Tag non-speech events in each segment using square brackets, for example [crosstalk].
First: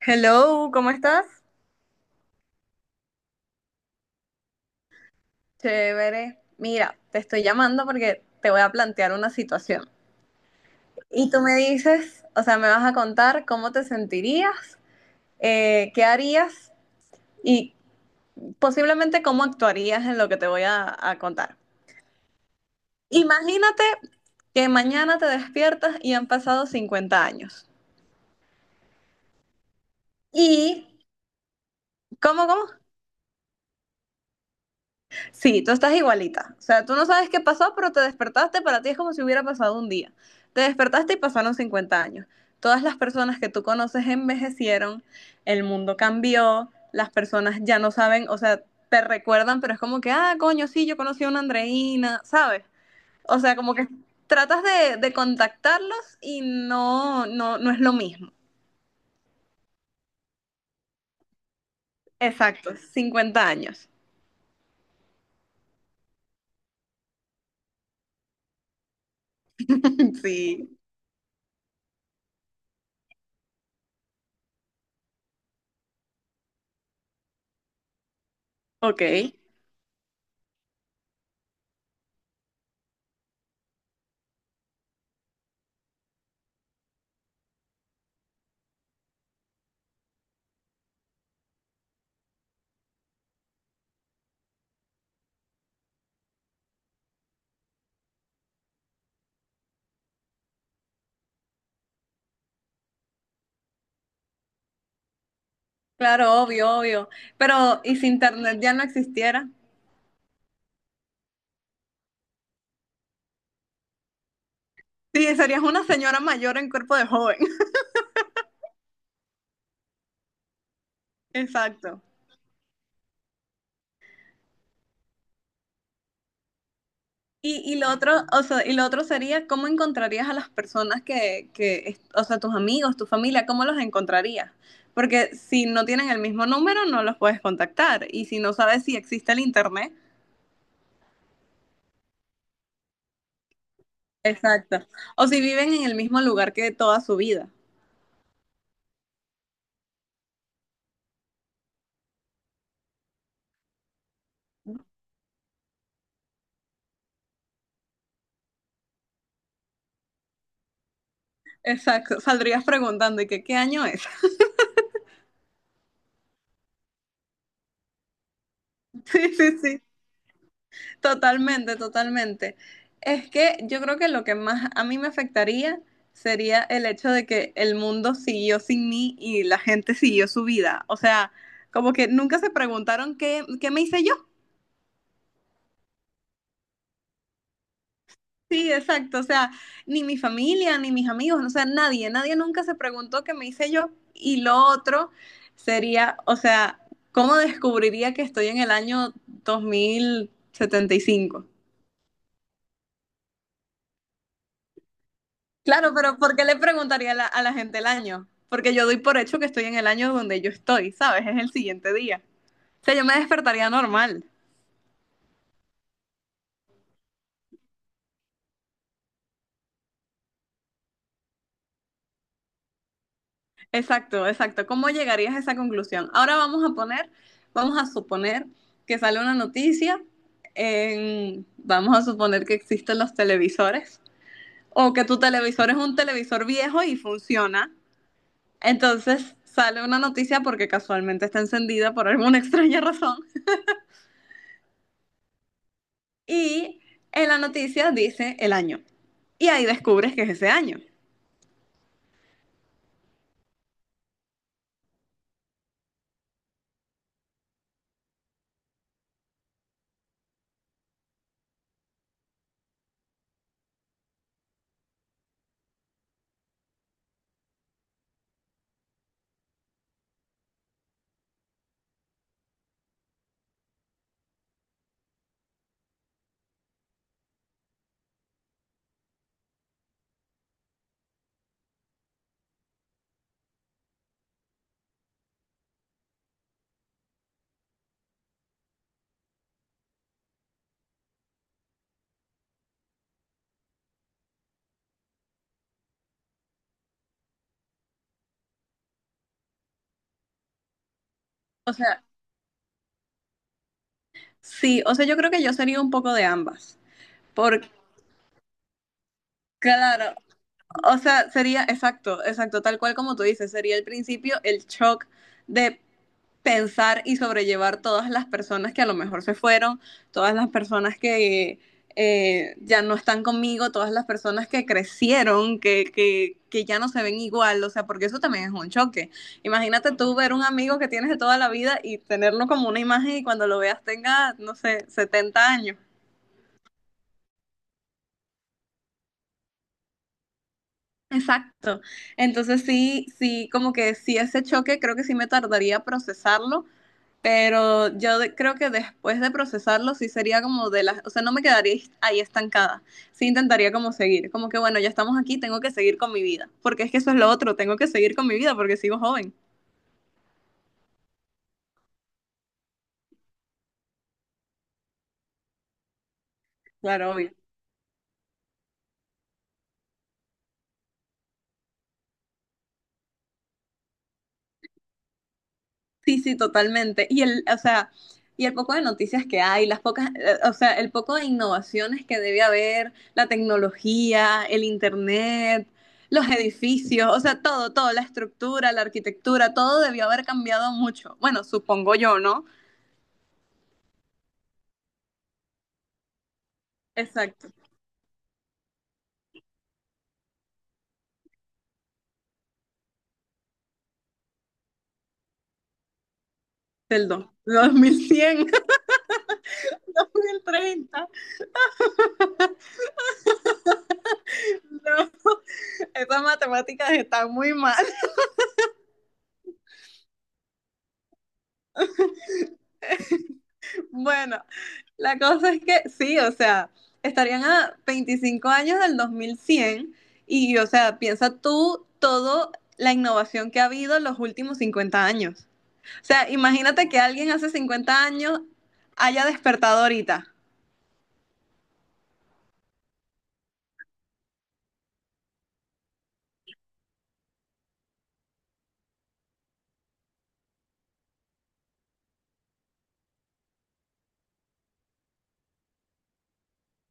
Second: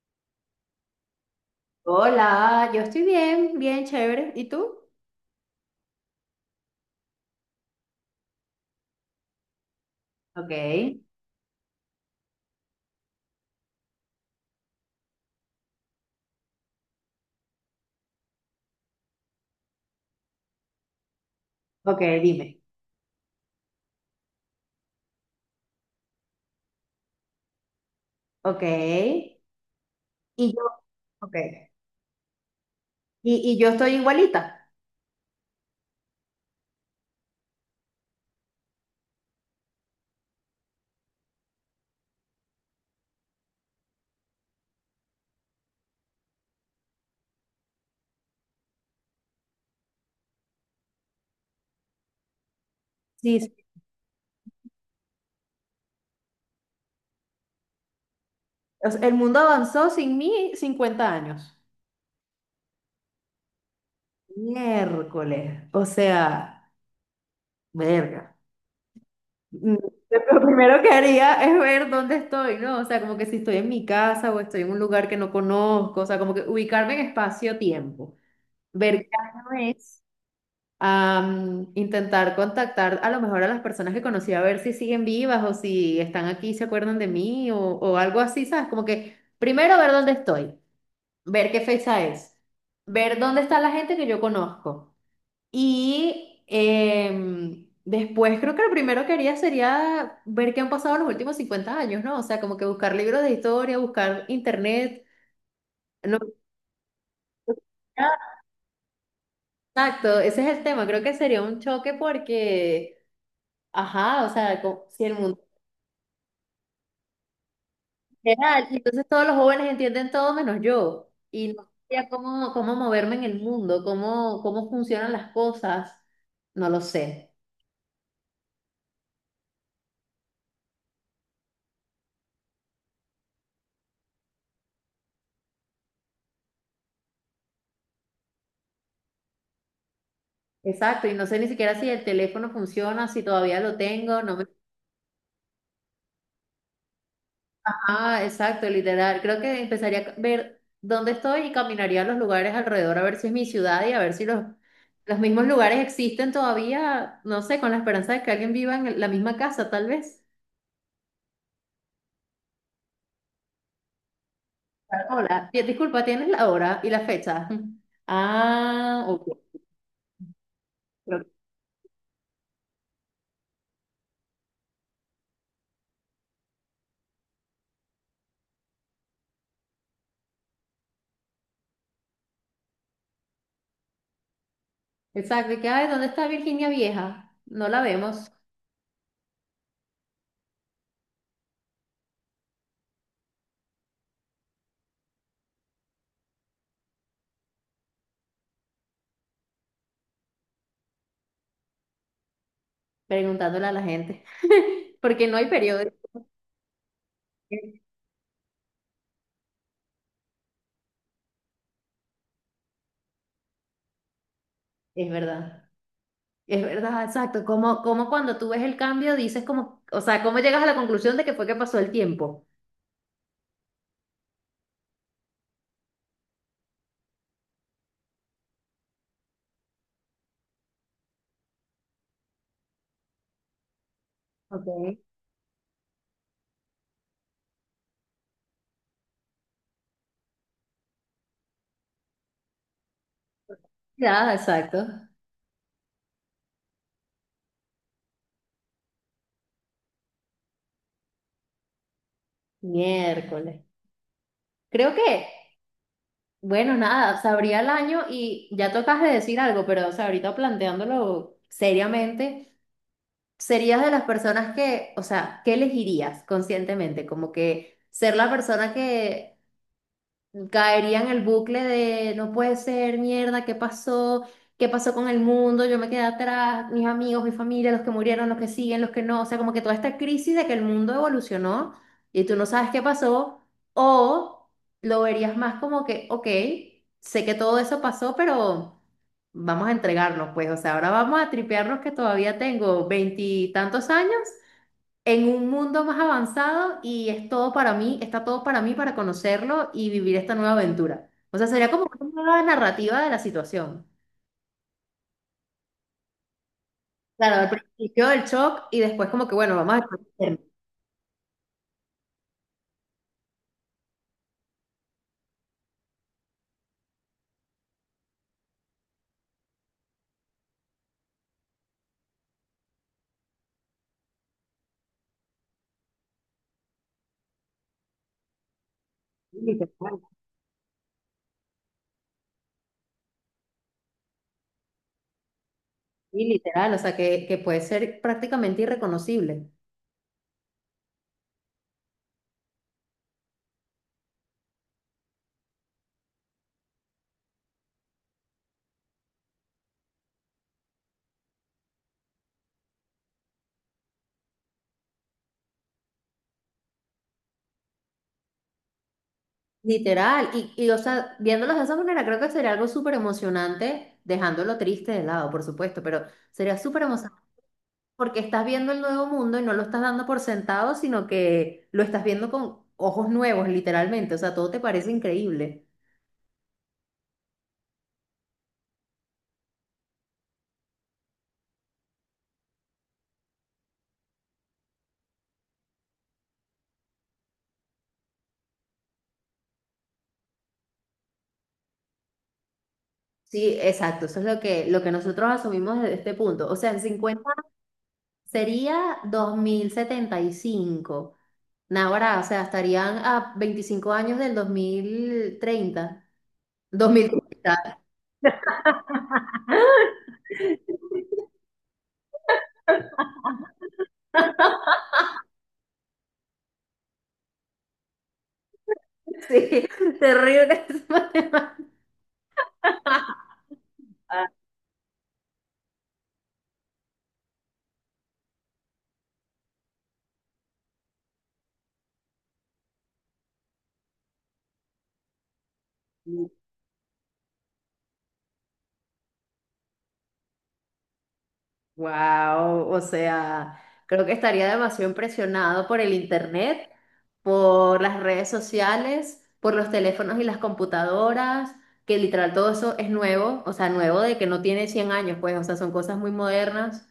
Hello, ¿cómo estás? Hola, yo estoy bien, bien, chévere. ¿Y tú? Chévere. Mira, te estoy llamando porque te voy a plantear una situación. Ok, Y tú me dices, o sea, me vas a contar cómo te sentirías, qué harías y posiblemente cómo actuarías en lo que te voy a contar. ok, dime. Imagínate que mañana te despiertas y han pasado 50 años. Ok. Y yo, ¿Y ok. cómo? Y yo estoy igualita. Sí, tú estás igualita. O sea, tú no sabes qué pasó, pero te despertaste, para ti es como si hubiera pasado un día. Te despertaste y pasaron 50 años. Todas las personas que tú conoces envejecieron, el mundo cambió, las personas ya no saben, o sea, te recuerdan, pero es como que, ah, coño, sí, yo conocí a una Andreina, ¿sabes? O Sí, sí. sea, como que tratas de contactarlos y no, no, no es lo mismo. O sea, el mundo avanzó sin mí 50 años. Exacto, 50 años. Miércoles. O sea, verga. Mm, [laughs] Lo Sí, primero que haría es ver dónde estoy, ¿no? O sea, como que si estoy en mi casa o estoy en un lugar que no conozco, o sea, como que ubicarme en espacio-tiempo. Ver ok. qué año es. Intentar contactar a lo mejor a las personas que conocí a ver si siguen vivas o si están aquí, se acuerdan de mí o algo así, ¿sabes? Como que primero ver dónde estoy, ver qué fecha es, ver dónde está la gente que yo conozco. Y después creo que lo primero que haría sería ver qué han pasado los últimos 50 años, ¿no? O sea, como que buscar libros de historia, buscar internet. No, Claro, obvio, obvio. Pero, ¿y si internet ya no existiera? exacto, ese es el tema. Creo que sería un choque porque... Ajá, o sea, si el Sí, mundo. serías una señora mayor en cuerpo de joven. [laughs] Literal, y entonces todos los jóvenes entienden todo menos yo. Y no Exacto. sabía cómo moverme en el mundo, cómo funcionan las cosas. No lo sé. Y lo otro, o sea, y lo otro sería cómo encontrarías a las personas o sea, tus amigos, tu familia, ¿cómo los encontrarías? Porque si no tienen el mismo número, no los puedes contactar. Y si no sabes si existe el internet, Exacto, y no sé ni siquiera si el teléfono funciona, si todavía lo tengo, no me... exacto. O si viven en el mismo lugar que toda su vida. Ah, exacto, literal. Creo que empezaría a ver dónde estoy y caminaría a los lugares alrededor a ver si es mi ciudad y a ver si los mismos lugares existen todavía, no sé, con la esperanza de que alguien viva en la misma casa, tal vez. Exacto. Saldrías preguntando, ¿y qué, qué año es? Hola, disculpa, ¿tienes la hora y la fecha? Ah, [laughs] ok. Sí, sí, sí. Creo- Totalmente, totalmente. Es que yo creo que lo que más a mí me afectaría sería el hecho de que el mundo siguió sin mí y la gente siguió su vida. O sea, como que nunca se preguntaron qué, qué me hice yo. Exacto, y que, ay, ¿dónde está Virginia Vieja? No la vemos, Sí, exacto. O sea, ni mi familia, ni mis amigos, o sea, nadie, nadie nunca se preguntó qué me hice yo. Y lo otro sería, o sea, ¿cómo descubriría que estoy en el año 2075? preguntándole a la gente, [laughs] porque no hay Claro, periódico. pero ¿por qué le preguntaría a la gente el año? Porque yo doy por hecho que estoy en el año donde yo estoy, ¿sabes? Es el siguiente día. O sea, yo me despertaría normal. Es verdad, es verdad, exacto. Como cuando tú ves el cambio, dices como, o sea, ¿cómo llegas a la conclusión de que fue que pasó el tiempo? Exacto, exacto. ¿Cómo llegarías a esa conclusión? Ahora vamos a poner, vamos a suponer que sale una noticia, vamos a suponer que existen los televisores o Ok. que tu televisor es un televisor viejo y funciona. Entonces sale una noticia porque casualmente está encendida por alguna [laughs] extraña razón. Ya, exacto. Y en la noticia dice el año. Y ahí descubres que es ese año. Miércoles. Creo que, bueno, nada, se abría el año y ya tocas de decir algo, pero, o sea, ahorita planteándolo seriamente. ¿Serías de las personas que, o sea, qué elegirías conscientemente? Como que ser la persona que caería en el bucle de no puede ser, mierda, ¿qué pasó? ¿Qué pasó con el mundo? Yo me quedé atrás, mis amigos, mi familia, los que murieron, los que siguen, los que no. O sea, como que toda esta crisis de que el mundo evolucionó y tú no sabes qué pasó. O lo verías más como que, ok, sé que todo eso pasó, pero vamos a entregarnos, pues, o sea, ahora vamos a tripearnos que todavía tengo veintitantos años en un mundo más avanzado y es todo para mí, está todo para mí para conocerlo y vivir esta nueva aventura. O sea, sería O como sea, una nueva narrativa de la situación. sí, o sea, yo creo que yo sería un poco de ambas. Claro, al Porque, principio el shock y después como que, bueno, vamos a claro, ver. o sea, sería exacto, exacto, tal cual como tú dices, sería el principio, el shock de pensar y sobrellevar todas las personas que a lo mejor se fueron, todas las personas que ya no están conmigo, todas las personas que crecieron, que ya no se ven igual, o sea, porque eso también es un choque. Imagínate Literal, tú ver un amigo que tienes de toda la vida y tenerlo como una imagen y cuando lo veas tenga, no sé, 70 años. sí, literal, o sea, que puede ser prácticamente irreconocible. Exacto. Entonces sí, sí, como que sí ese choque creo que sí me tardaría a procesarlo. Pero yo creo que después de procesarlo sí sería como de las, o sea, no me quedaría ahí estancada. Sí intentaría como seguir, como que bueno, ya estamos aquí, tengo que seguir con mi vida, porque es que eso es lo otro, tengo que seguir con mi vida porque sigo joven. Literal, y o sea, viéndolos de esa manera, creo que sería algo súper emocionante, dejándolo triste de lado, por supuesto, pero sería súper Claro, emocionante obvio. porque estás viendo el nuevo mundo y no lo estás dando por sentado, sino que lo estás viendo con ojos nuevos, literalmente. O sea, todo te parece increíble. Sí, sí, totalmente. Y el, o sea, y el poco de noticias que hay, las pocas, o sea, el poco de innovaciones que debe haber, la tecnología, el internet, los edificios, o sea, todo, todo, la estructura, la arquitectura, todo debió haber cambiado mucho. Bueno, supongo yo, ¿no? Sí, exacto. Eso es lo que nosotros asumimos desde este punto. O sea, en cincuenta Exacto. sería 2075. Ahora, o sea, estarían a 25 años del dos mil treinta. dos mil Perdón. treinta. 2100, 2030. [laughs] No, esas matemáticas están muy mal. Sí, [laughs] terrible. [laughs] Bueno, la cosa es que sí, o sea, estarían a 25 años del 2100 y, o sea, piensa tú todo la innovación que ha habido en los últimos 50 años. O sea, imagínate que alguien hace 50 años haya despertado ahorita. Wow, o sea, creo que estaría demasiado impresionado por el internet, por las redes sociales, por los teléfonos y las computadoras, que literal todo eso es nuevo, o sea, nuevo de que no tiene 100 años, pues, o sea, son cosas muy modernas.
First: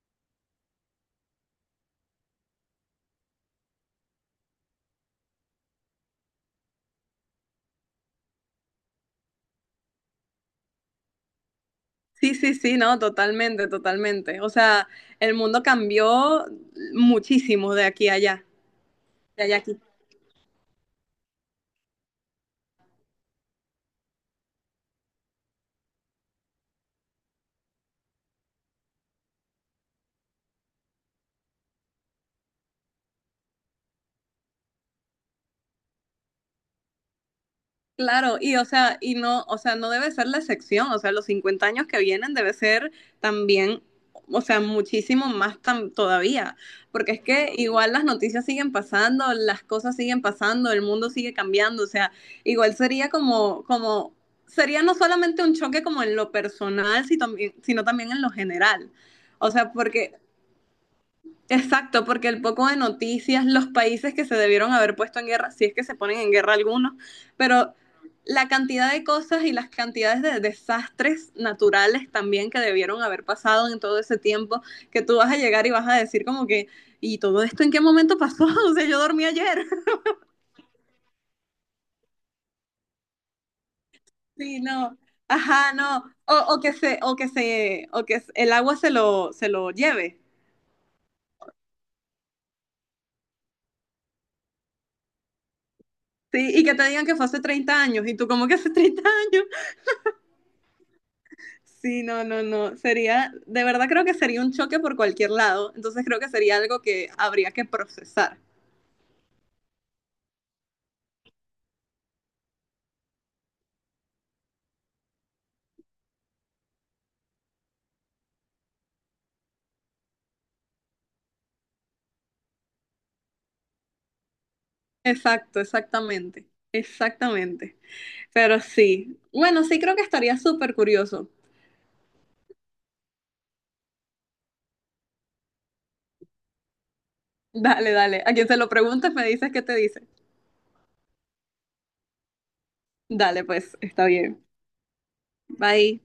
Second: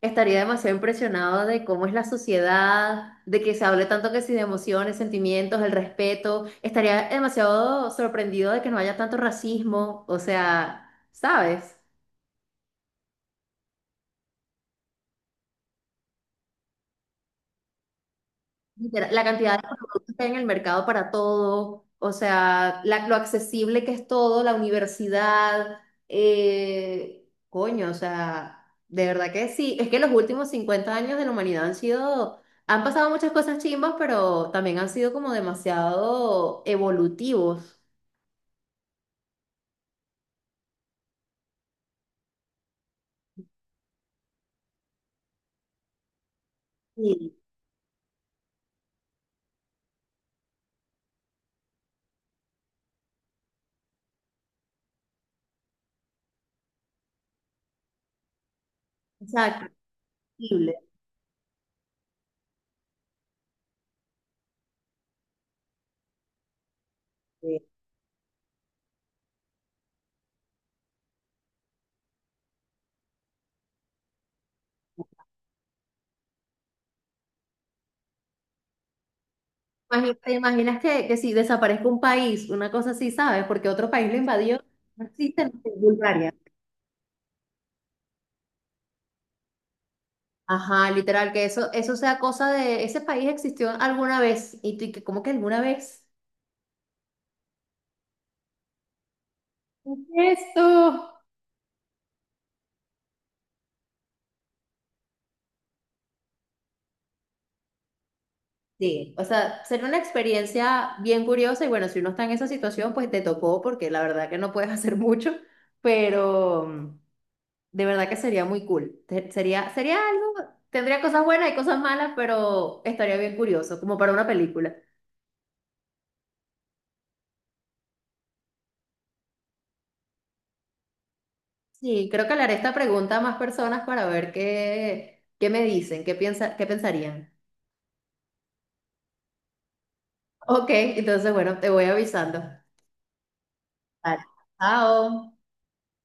Estaría demasiado impresionado de cómo es la sociedad, de que se hable tanto que si de emociones, sentimientos, el respeto. Estaría demasiado sorprendido de que no haya tanto racismo, o sea, ¿sabes? Sí, sí, sí, no, totalmente, totalmente. O sea, el mundo cambió muchísimo de aquí a allá. Literal, la De cantidad de Jackie. productos que hay en el mercado para todo, o sea, lo accesible que es todo, la universidad, coño, o sea, de verdad que sí. Es que los últimos 50 años de la humanidad han sido, han pasado muchas cosas chimbas, pero también han sido como demasiado evolutivos. Claro, y o sea, y no, o sea, no debe ser la excepción, o sea, los 50 años que vienen debe ser también, o sea, muchísimo más tan, todavía, porque es Sí, que igual las noticias siguen pasando, las cosas siguen pasando, el mundo sigue cambiando, o sea, igual sería sería no solamente un choque como en lo personal, si también- sino también en lo general. O exacto, sea, porque accesible. exacto, porque el poco de noticias, los países que se debieron haber puesto en guerra, si es que se ponen en guerra algunos, Sí. pero la cantidad de cosas y las cantidades de desastres naturales también que debieron haber pasado en todo ese tiempo, que tú vas a llegar y vas a decir como que, ¿y todo esto en qué momento pasó? [laughs] O sea, yo dormí ayer. [laughs] ¿Te imaginas que si desaparezca un país, una cosa así, ¿sabes? Porque otro país lo invadió, Sí, no. no existe no sé, Ajá, no. Bulgaria. O que el agua se lo lleve. Ajá, literal, que eso sea cosa de ese país existió alguna vez y tú, y que ¿cómo que alguna vez? Sí, y que te digan que fue hace 30 años, y tú como que hace 30 años. ¿Qué es esto? Sí, no, no, no. Sería, de verdad creo que sería un choque por cualquier lado. Entonces creo que sería algo que habría que procesar. Sí, o sea, sería una experiencia bien curiosa y bueno, si uno está en esa situación, pues te tocó porque la verdad que no puedes [laughs] hacer mucho, pero de verdad que sería muy cool. Sería algo, tendría cosas buenas y cosas malas, pero estaría bien curioso, como para una película. Exacto, exactamente. Exactamente. Pero sí. Bueno, sí creo que estaría súper curioso. Sí, creo que le haré esta pregunta a más personas para ver qué me dicen, qué piensa, qué pensarían. Dale, dale. A quien se lo preguntes me dices qué te dice. Ok, entonces bueno, te voy avisando. Dale, pues, está Vale. bien. Chao. Bye.